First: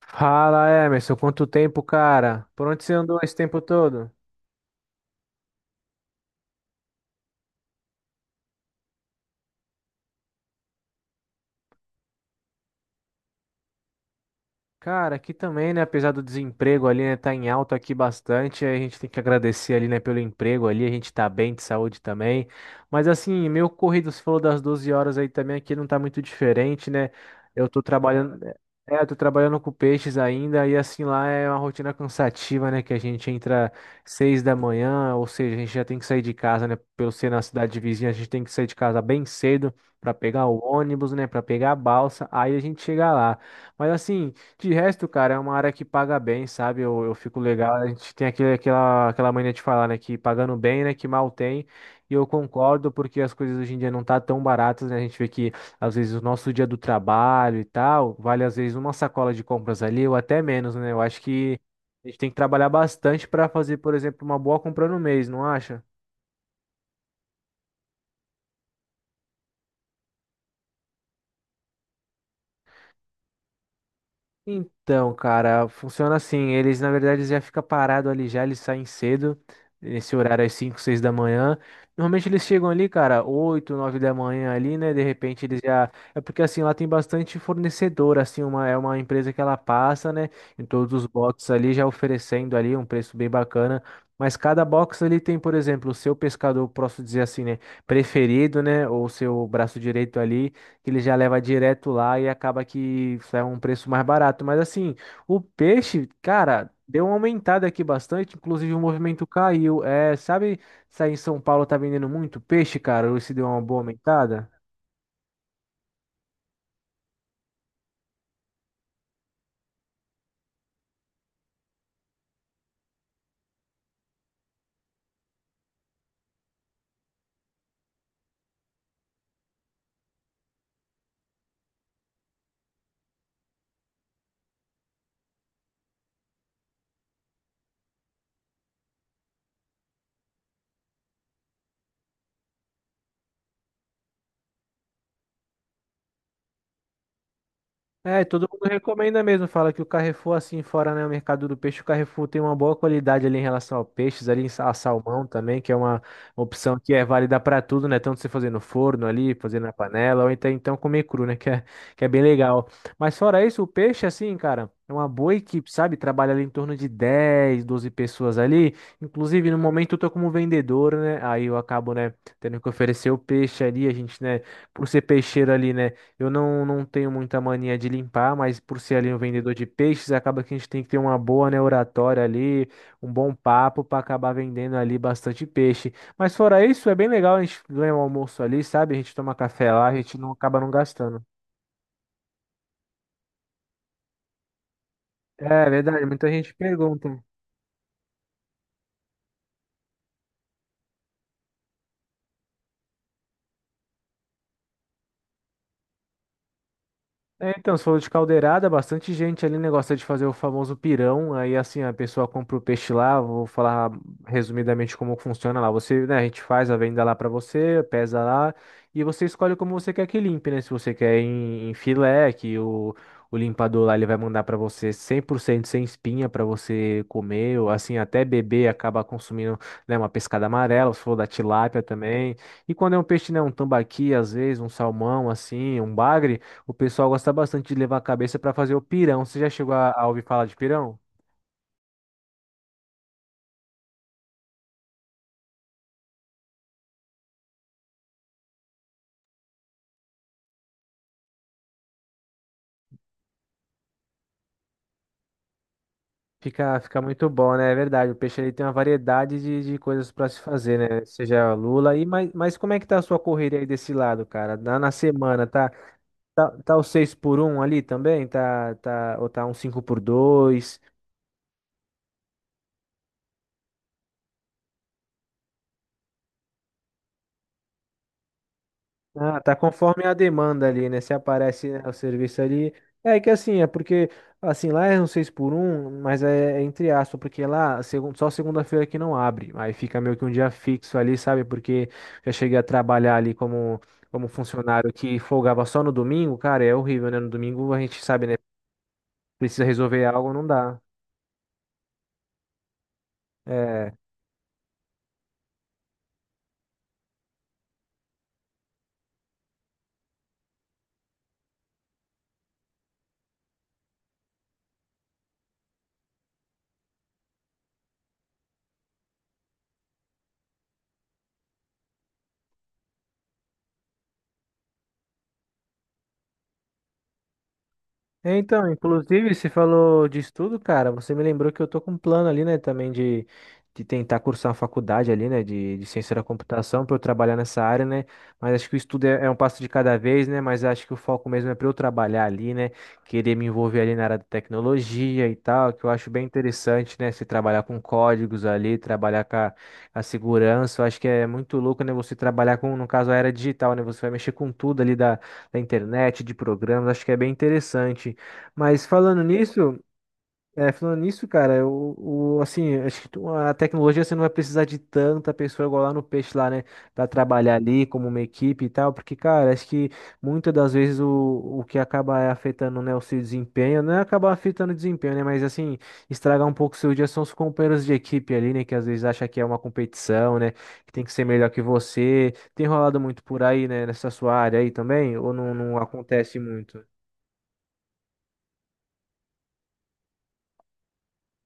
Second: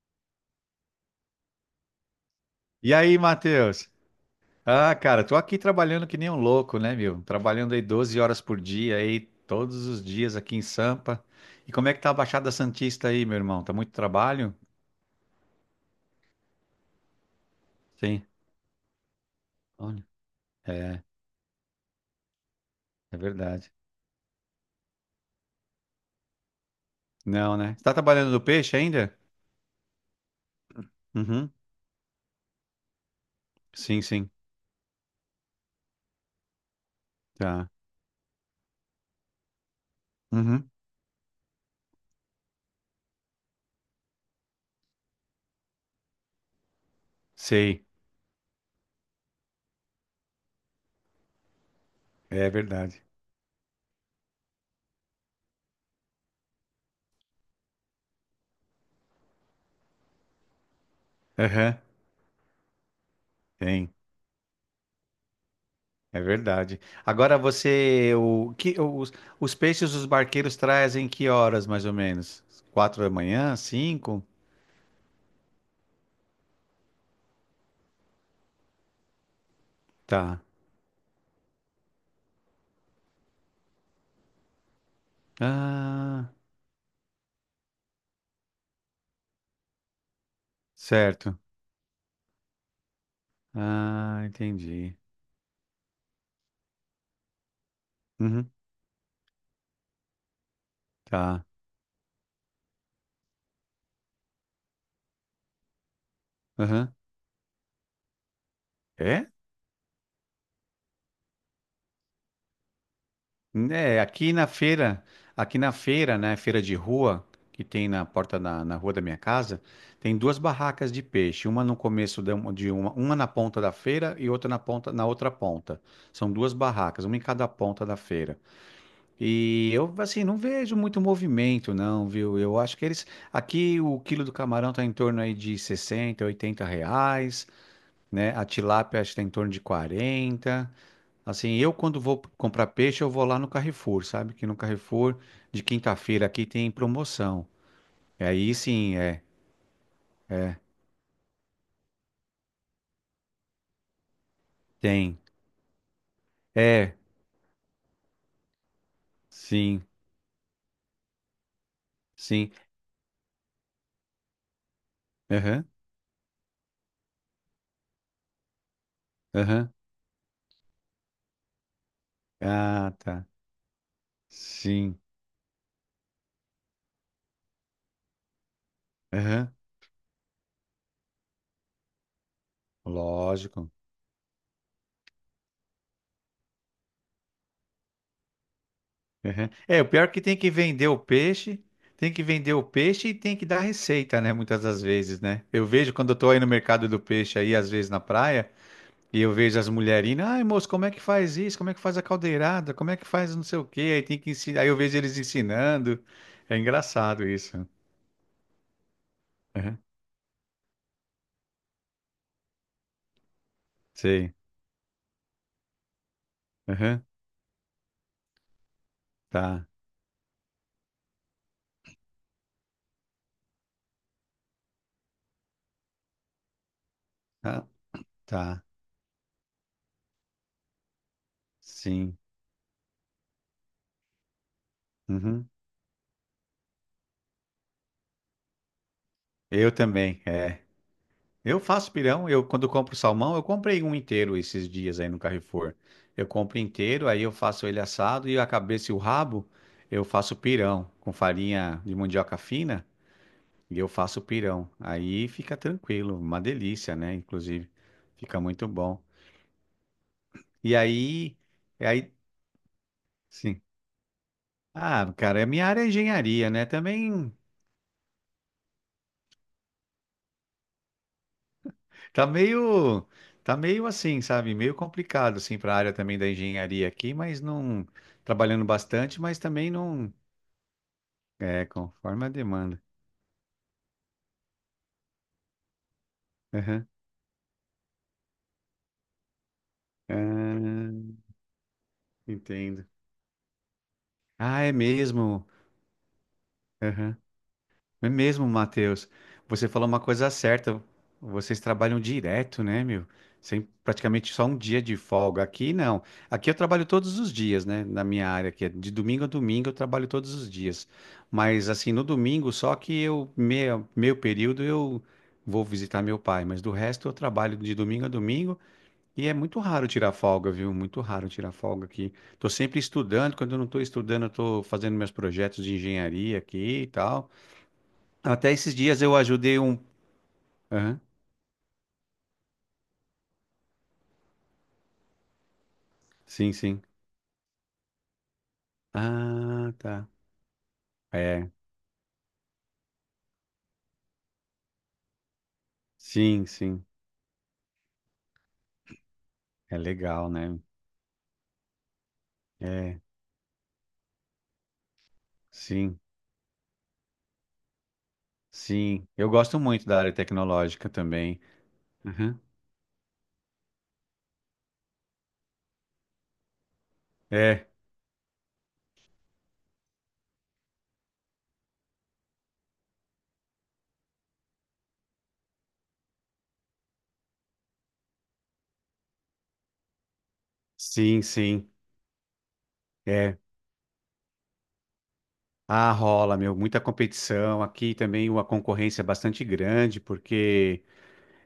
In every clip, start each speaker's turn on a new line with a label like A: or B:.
A: Fala, Emerson, quanto tempo, cara? Por onde você
B: E
A: andou
B: aí,
A: esse tempo
B: Matheus?
A: todo?
B: Ah, cara, tô aqui trabalhando que nem um louco, né, meu? Trabalhando aí 12 horas por dia, aí todos os dias aqui em Sampa. E como é que tá a Baixada Santista aí, meu irmão? Tá muito trabalho?
A: Cara, aqui também, né? Apesar do desemprego ali, né? Tá em alta aqui
B: Sim.
A: bastante. A gente tem que agradecer ali, né?
B: Olha.
A: Pelo emprego ali. A
B: É,
A: gente tá bem de saúde também. Mas
B: é
A: assim, meu
B: verdade.
A: corrido, você falou das 12 horas aí também. Aqui não tá muito diferente, né?
B: Não,
A: Eu
B: né?
A: tô
B: Você tá trabalhando
A: trabalhando.
B: no peixe
A: Eu tô
B: ainda?
A: trabalhando com peixes ainda. E assim, lá é
B: Uhum.
A: uma rotina cansativa, né? Que a gente entra
B: Sim, sim.
A: 6 da manhã. Ou seja, a gente já tem que sair de casa, né? Pelo ser na
B: Tá.
A: cidade vizinha, a gente tem que sair de casa bem cedo para pegar o
B: Uhum.
A: ônibus, né? Para pegar a balsa. Aí a gente chega lá. Mas assim. De resto, cara, é uma área que paga bem, sabe? Eu fico legal.
B: Sei.
A: A gente tem aquela mania de falar, né? Que pagando bem, né? Que mal tem. E eu
B: É
A: concordo,
B: verdade.
A: porque as coisas hoje em dia não tá tão baratas, né? A gente vê que, às vezes, o nosso dia do trabalho e tal, vale, às vezes, uma sacola de compras ali, ou até menos, né? Eu acho que
B: Aham.
A: a gente tem que trabalhar bastante para fazer,
B: Tem.
A: por exemplo, uma boa compra no mês, não acha?
B: É verdade. Agora você, o que os peixes os barqueiros trazem que horas mais ou menos? 4 da manhã, 5?
A: Então, cara, funciona assim. Eles, na verdade, eles já ficam parados ali já, eles saem cedo, nesse
B: Tá.
A: horário às 5 6 da manhã. Normalmente eles chegam ali, cara, 8 9 da manhã ali, né? De repente eles já. É
B: Ah,
A: porque assim, lá tem bastante fornecedor, assim, é uma empresa que ela passa, né? Em todos os
B: certo.
A: boxes ali, já oferecendo ali um preço bem bacana.
B: Ah,
A: Mas cada
B: entendi.
A: box ali tem, por exemplo, o seu pescador, posso dizer assim, né?
B: Uhum,
A: Preferido, né? Ou o seu braço direito ali que ele já leva
B: tá.
A: direto lá e acaba que sai um preço mais barato. Mas assim, o peixe, cara,
B: Aham.
A: deu uma aumentada aqui bastante, inclusive o movimento
B: É?
A: caiu. É, sabe, se aí em São Paulo tá vendendo muito peixe, cara, ou se deu uma boa
B: É, aqui na
A: aumentada?
B: feira, aqui na feira, né, feira de rua, que tem na porta na rua da minha casa, tem duas barracas de peixe, uma no começo uma na ponta da feira e outra na outra ponta. São duas barracas, uma em cada ponta da feira. E eu, assim, não vejo muito movimento, não, viu? Eu acho que aqui o quilo do camarão tá em torno aí de 60 a 80 reais, né? A tilápia acho que está em torno de 40. Assim, eu quando vou comprar peixe, eu vou lá no Carrefour, sabe? Que no Carrefour de quinta-feira aqui tem promoção.
A: É, e
B: E
A: todo
B: aí
A: mundo
B: sim,
A: recomenda mesmo, fala que o Carrefour,
B: é,
A: assim, fora, né, o mercado do peixe, o Carrefour tem uma boa qualidade ali em relação ao peixes, ali em a
B: tem.
A: salmão também, que é uma opção que
B: É,
A: é válida para tudo, né, tanto você fazer no forno ali, fazer na
B: sim,
A: panela, ou então comer cru, né, que é bem
B: sim.
A: legal. Mas fora isso, o peixe, assim, cara, é uma boa
B: Aham,
A: equipe, sabe, trabalha ali em torno de 10, 12 pessoas ali, inclusive no
B: aham.
A: momento eu tô como vendedor, né, aí eu acabo, né, tendo que
B: Ah,
A: oferecer o
B: tá.
A: peixe ali, a gente, né, por
B: Sim.
A: ser peixeiro ali, né? Eu não, não tenho muita mania de limpar, mas por ser ali um
B: Aham.
A: vendedor de peixes, acaba que a gente tem que ter uma boa, né, oratória ali, um bom
B: Lógico.
A: papo para acabar vendendo ali bastante peixe. Mas fora isso, é bem legal a gente ganhar um almoço ali, sabe? A gente toma
B: Aham.
A: café
B: É, o
A: lá, a
B: pior é
A: gente
B: que
A: não
B: tem que
A: acaba não
B: vender o
A: gastando.
B: peixe, tem que vender o peixe e tem que dar receita, né? Muitas das vezes, né? Eu
A: É
B: vejo
A: verdade,
B: quando eu
A: muita
B: tô aí no
A: gente
B: mercado do
A: pergunta.
B: peixe aí, às vezes na praia. E eu vejo as mulherinas: ai moço, como é que faz isso? Como é que faz a caldeirada? Como é que faz não sei o quê? Aí tem que ensinar. Aí eu vejo eles ensinando. É engraçado
A: É,
B: isso.
A: então, você falou de caldeirada, bastante gente ali, né,
B: Uhum.
A: gosta de fazer o famoso pirão. Aí, assim, a pessoa compra o peixe lá, vou falar
B: Sei.
A: resumidamente como funciona lá. Você, né, a gente faz a venda
B: Uhum.
A: lá para você, pesa lá, e você escolhe
B: Tá.
A: como você quer que limpe, né? Se você quer em filé, que o limpador lá ele vai mandar para você 100% sem espinha para você comer,
B: Tá.
A: ou assim, até
B: Tá.
A: beber, acaba consumindo, né, uma pescada amarela, se for da tilápia
B: Sim.
A: também. E quando é um peixe, né, um tambaqui, às vezes, um salmão,
B: Uhum.
A: assim, um bagre. O pessoal gosta bastante de levar a cabeça para fazer o pirão. Você já
B: Eu
A: chegou a ouvir
B: também,
A: falar de
B: é.
A: pirão?
B: Eu faço pirão, eu quando compro salmão, eu comprei um inteiro esses dias aí no Carrefour. Eu compro inteiro, aí eu faço ele assado e a cabeça e o rabo eu faço pirão com farinha de mandioca fina. E eu faço pirão. Aí fica tranquilo, uma
A: Fica,
B: delícia,
A: fica
B: né?
A: muito bom,
B: Inclusive,
A: né? É verdade. O peixe
B: fica
A: ele tem
B: muito
A: uma
B: bom.
A: variedade de coisas para se
B: E
A: fazer, né?
B: aí,
A: Seja
B: e
A: lula e
B: aí,
A: mas, mas como é que tá a sua correria
B: sim.
A: aí desse lado, cara? Na
B: Ah, cara,
A: semana,
B: a minha
A: tá,
B: área é engenharia,
A: tá,
B: né?
A: tá o 6
B: Também
A: por um ali também? Tá, ou tá um 5 por 2?
B: tá meio, tá meio assim, sabe? Meio complicado assim para a área também da engenharia aqui, mas não trabalhando bastante, mas
A: Ah, tá
B: também
A: conforme a
B: não
A: demanda ali, né? Se
B: é
A: aparece, né, o
B: conforme a
A: serviço ali.
B: demanda.
A: É que assim, é porque, assim, lá é um 6 por 1, mas é
B: Aham.
A: entre aspas, porque lá só segunda-feira que não abre. Aí fica meio que um dia fixo ali,
B: Ah,
A: sabe? Porque já cheguei a
B: entendo.
A: trabalhar ali como
B: Ah, é
A: funcionário que
B: mesmo.
A: folgava só no domingo, cara, é horrível, né? No domingo a gente
B: É
A: sabe, né?
B: mesmo, Matheus.
A: Precisa
B: Você falou uma
A: resolver
B: coisa
A: algo, não dá.
B: certa. Vocês trabalham direto, né, meu? Sem
A: É,
B: praticamente só um dia de folga. Aqui não. Aqui eu trabalho todos os dias, né? Na minha área, que é de domingo a domingo eu trabalho todos os dias. Mas assim, no domingo, só que eu, meio, meio período, eu vou visitar meu pai. Mas do resto eu trabalho de domingo a domingo e é muito raro tirar folga, viu? Muito raro tirar folga aqui. Tô sempre estudando. Quando eu não tô estudando, eu tô fazendo meus projetos de engenharia aqui e tal.
A: é,
B: Até
A: então,
B: esses dias eu
A: inclusive, você
B: ajudei um.
A: falou de estudo, cara.
B: Aham.
A: Você me lembrou que eu tô com um plano ali, né, também de tentar cursar uma faculdade ali, né, de ciência da
B: Sim, sim.
A: computação para eu trabalhar nessa área, né. Mas acho que o estudo é um passo de
B: Ah,
A: cada
B: tá.
A: vez, né. Mas acho que o foco
B: É,
A: mesmo é para eu trabalhar ali, né, querer me envolver ali na área da tecnologia e tal, que eu acho bem
B: sim, sim.
A: interessante, né, se trabalhar com códigos ali, trabalhar com a,
B: É
A: a
B: legal, né?
A: segurança. Eu acho que é muito louco, né, você trabalhar com, no
B: É,
A: caso, a era digital, né. Você vai mexer com tudo ali da
B: sim,
A: internet, de programas, acho que é bem interessante. Mas
B: sim.
A: falando
B: Eu gosto
A: nisso,
B: muito da área tecnológica também.
A: cara,
B: Aham.
A: assim, acho que a tecnologia você não vai precisar de tanta pessoa igual lá no peixe lá, né, pra trabalhar
B: É,
A: ali como uma equipe e tal, porque, cara, acho que muitas das vezes o que acaba afetando, né, o seu desempenho, não é acabar afetando o desempenho, né, mas assim, estragar um pouco o seu dia são os companheiros de equipe ali, né, que às vezes acha que é uma competição, né, que tem que
B: sim,
A: ser melhor que
B: sim.
A: você. Tem rolado muito
B: É.
A: por aí, né, nessa sua área aí também, ou não, não
B: Ah, rola,
A: acontece
B: meu, muita
A: muito?
B: competição. Aqui também uma concorrência bastante grande, porque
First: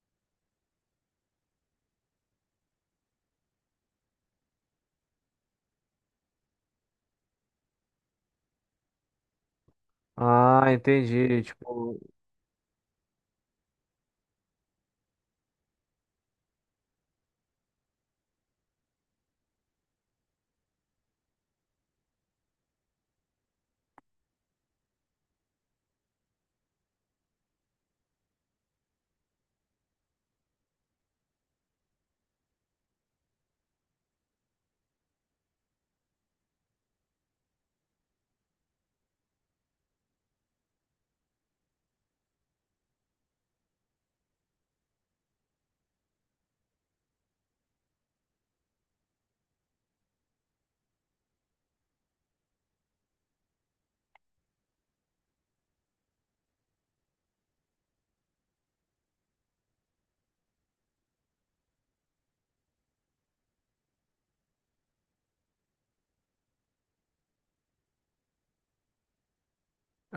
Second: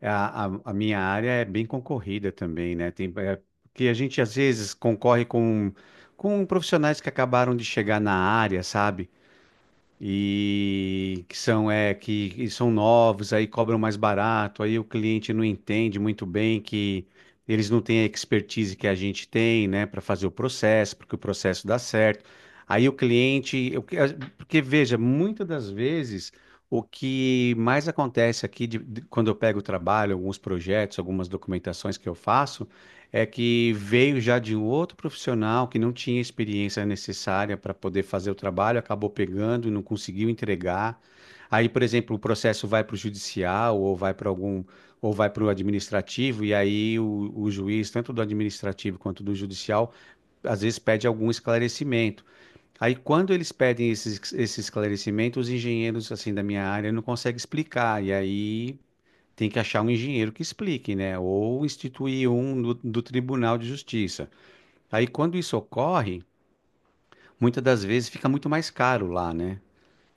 B: a minha área é bem concorrida também, né? Tem, é, porque a gente às vezes concorre com profissionais que acabaram de chegar na área, sabe?
A: Ah,
B: E que
A: entendi.
B: são é
A: Tipo.
B: que são novos, aí cobram mais barato, aí o cliente não entende muito bem que eles não têm a expertise que a gente tem, né, para fazer o processo, porque o processo dá certo. Aí o cliente, porque veja, muitas das vezes o que mais acontece aqui quando eu pego o trabalho, alguns projetos, algumas documentações que eu faço é que veio já de um outro profissional que não tinha experiência necessária para poder fazer o trabalho, acabou pegando e não conseguiu entregar. Aí, por exemplo, o processo vai para o judicial ou vai para algum ou vai para o administrativo, e aí o juiz, tanto do administrativo quanto do judicial, às vezes pede algum esclarecimento. Aí, quando eles pedem esse esclarecimento, os engenheiros assim da minha área não conseguem explicar, e aí tem que achar um engenheiro que explique, né? Ou instituir um do Tribunal de Justiça. Aí, quando isso ocorre, muitas das vezes fica muito mais caro lá, né?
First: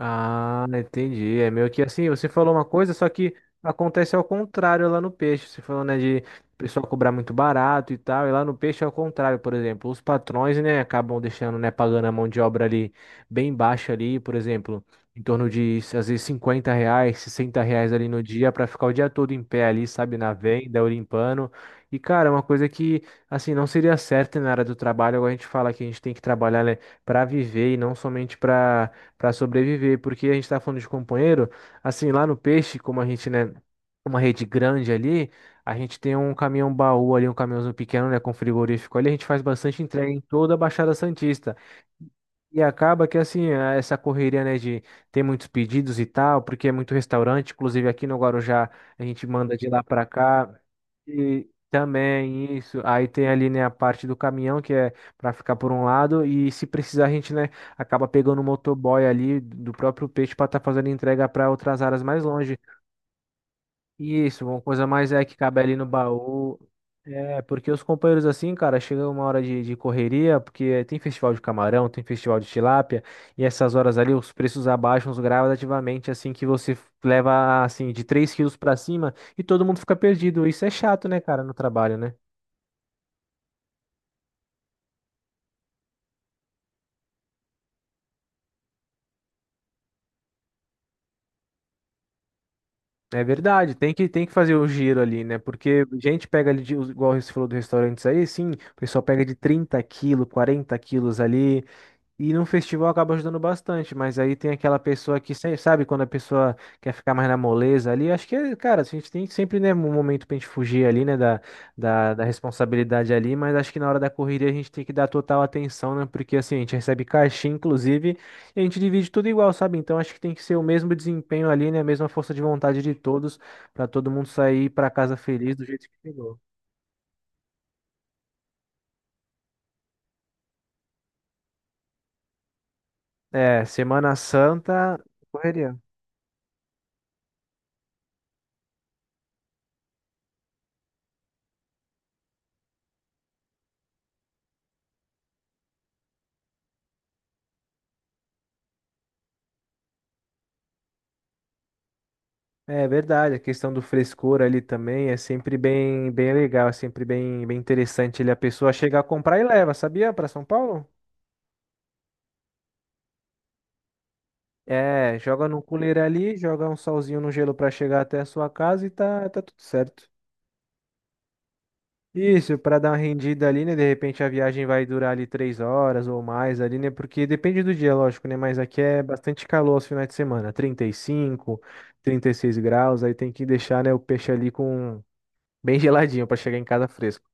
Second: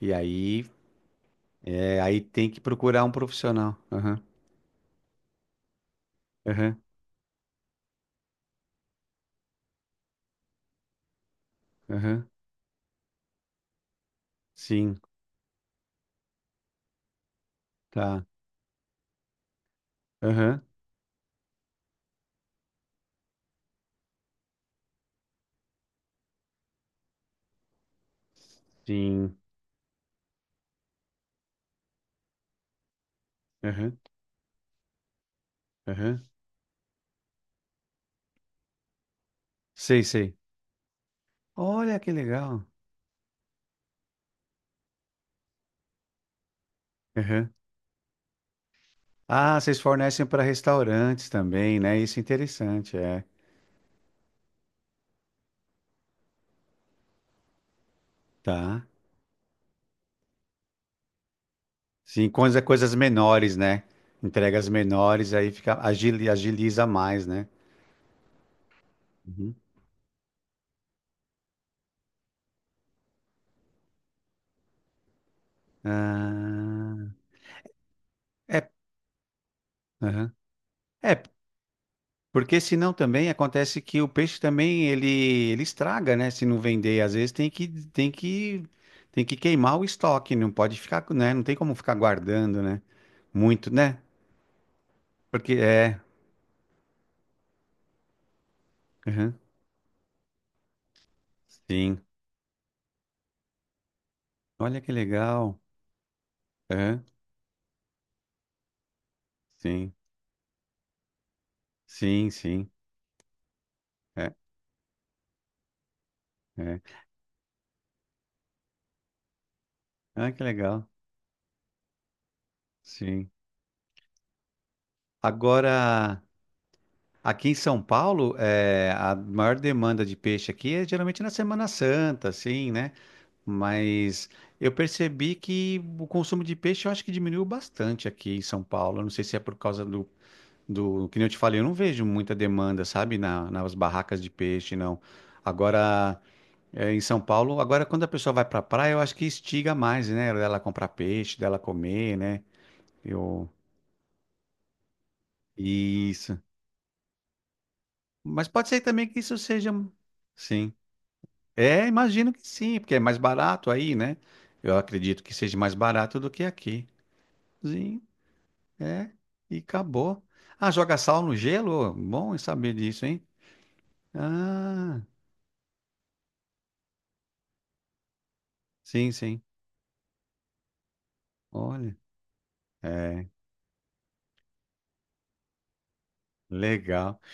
B: E aí,
A: entendi. É meio que
B: é,
A: assim,
B: aí
A: você
B: tem
A: falou
B: que
A: uma coisa,
B: procurar
A: só
B: um
A: que
B: profissional.
A: acontece
B: Aham,
A: ao contrário lá no peixe. Você falou, né, de o
B: aham,
A: pessoal cobrar muito barato e tal, e lá no peixe é ao contrário, por exemplo. Os patrões, né, acabam deixando, né, pagando a mão
B: aham.
A: de obra ali bem baixa ali, por exemplo,
B: Sim,
A: em torno de, às vezes, R$ 50, R$ 60 ali no
B: tá.
A: dia para ficar o dia todo em pé ali, sabe, na
B: Aham,
A: venda ou limpando. E, cara, é uma coisa que, assim, não seria certa na área do trabalho. Agora a gente fala que a gente tem que trabalhar, né, para viver e não somente para
B: sim.
A: sobreviver, porque a gente está falando de companheiro, assim, lá no peixe, como a gente, né,
B: Aham,
A: uma rede grande ali, a gente tem
B: aham.
A: um caminhão baú ali, um caminhãozinho pequeno, né, com frigorífico ali, a gente faz bastante
B: Sei,
A: entrega em
B: sei.
A: toda a Baixada Santista.
B: Olha que
A: E
B: legal.
A: acaba que assim, essa correria, né, de ter muitos pedidos e tal, porque é muito restaurante,
B: Aham.
A: inclusive aqui no Guarujá a gente manda
B: Ah,
A: de
B: vocês
A: lá para
B: fornecem para
A: cá.
B: restaurantes
A: E
B: também, né? Isso é
A: também isso,
B: interessante,
A: aí
B: é.
A: tem ali, né, a parte do caminhão que é para ficar por um lado e se precisar a gente, né, acaba pegando o
B: Tá.
A: motoboy ali do próprio peixe para estar fazendo entrega para outras áreas mais
B: Sim,
A: longe.
B: coisas menores, né?
A: E isso, uma
B: Entregas
A: coisa mais é
B: menores,
A: que
B: aí
A: cabe ali
B: fica,
A: no baú.
B: agiliza mais,
A: É,
B: né?
A: porque os companheiros assim, cara, chega uma hora
B: Uhum.
A: de correria, porque tem festival de camarão, tem festival de tilápia, e essas horas ali os preços abaixam os gradativamente, assim que você
B: Ah,
A: leva, assim, de 3 quilos
B: é,
A: para cima e todo mundo fica
B: aham.
A: perdido. Isso é chato, né,
B: É,
A: cara, no trabalho, né?
B: porque senão também acontece que o peixe também ele estraga, né? Se não vender, às vezes tem que queimar o estoque, não pode ficar, né? Não tem como ficar guardando, né?
A: É
B: Muito,
A: verdade, tem
B: né?
A: que, tem que fazer o giro ali, né?
B: Porque
A: Porque
B: é,
A: gente pega ali, de, igual você falou do restaurantes aí, sim, o pessoal pega de
B: aham,
A: 30 quilos, 40 quilos ali.
B: sim.
A: E num festival acaba ajudando bastante, mas aí tem aquela
B: Olha que
A: pessoa que,
B: legal.
A: sabe, quando a pessoa quer
B: Aham.
A: ficar mais na moleza ali, acho que, cara, a gente tem sempre, né, um
B: Sim,
A: momento pra gente fugir ali, né, da
B: sim, sim.
A: responsabilidade ali, mas acho que na hora da
B: É,
A: correria a gente tem que dar total atenção, né, porque assim, a gente
B: é.
A: recebe caixinha, inclusive, e a gente divide tudo igual, sabe? Então acho que
B: Ah,
A: tem que
B: que
A: ser o
B: legal.
A: mesmo desempenho ali, né, a mesma força de vontade de
B: Sim.
A: todos, pra todo mundo sair pra casa feliz do jeito que
B: Agora,
A: chegou.
B: aqui em São Paulo, é, a maior demanda de peixe aqui é geralmente na Semana Santa, assim, né?
A: É, Semana
B: Mas eu
A: Santa,
B: percebi
A: correria.
B: que o consumo de peixe eu acho que diminuiu bastante aqui em São Paulo. Eu não sei se é por causa que nem eu te falei, eu não vejo muita demanda, sabe, nas barracas de peixe, não. Agora, é, em São Paulo, agora quando a pessoa vai pra praia, eu acho que estiga mais, né? Dela comprar peixe, dela comer, né?
A: É verdade, a
B: Eu...
A: questão do frescor ali também é sempre bem, bem
B: Isso.
A: legal, é sempre bem, bem interessante ali a
B: Mas pode
A: pessoa
B: ser
A: chegar a
B: também que isso
A: comprar e
B: seja.
A: leva, sabia? Para São
B: Sim.
A: Paulo?
B: É, imagino que sim, porque é mais barato aí, né? Eu
A: É,
B: acredito que
A: joga
B: seja
A: no
B: mais
A: cooler
B: barato do
A: ali,
B: que
A: joga um
B: aqui.
A: salzinho no gelo para chegar
B: Sim,
A: até a sua casa e
B: é.
A: tá
B: E
A: tudo certo.
B: acabou. Ah, joga sal no gelo? Bom
A: Isso,
B: saber
A: para dar uma
B: disso, hein?
A: rendida ali, né? De repente a viagem vai
B: Ah,
A: durar ali 3 horas ou mais ali, né? Porque depende do dia, lógico, né? Mas aqui é
B: sim, sim.
A: bastante calor aos finais de semana, 30 35,
B: Olha.
A: 36 graus, aí
B: É,
A: tem que deixar, né, o peixe ali com bem geladinho para chegar em casa
B: legal.
A: fresco.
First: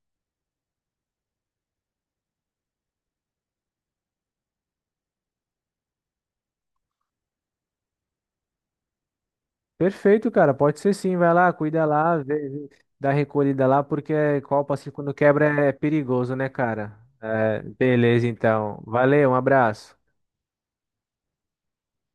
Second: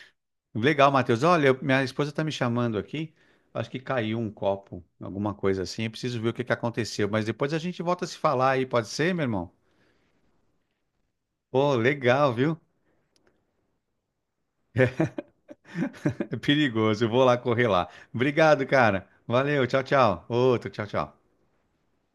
B: Legal, Matheus. Olha, minha esposa está me chamando aqui. Acho que caiu um copo, alguma coisa assim. Eu preciso ver o que que aconteceu. Mas depois a gente volta a se falar aí, pode ser, meu irmão?
A: Perfeito, cara. Pode ser sim. Vai lá,
B: Pô,
A: cuida lá,
B: legal,
A: vê,
B: viu?
A: vê, dá recolhida lá, porque copo assim quando quebra é perigoso,
B: É
A: né, cara?
B: perigoso, eu vou lá
A: É,
B: correr lá.
A: beleza,
B: Obrigado,
A: então.
B: cara.
A: Valeu, um
B: Valeu, tchau,
A: abraço.
B: tchau. Outro, tchau, tchau.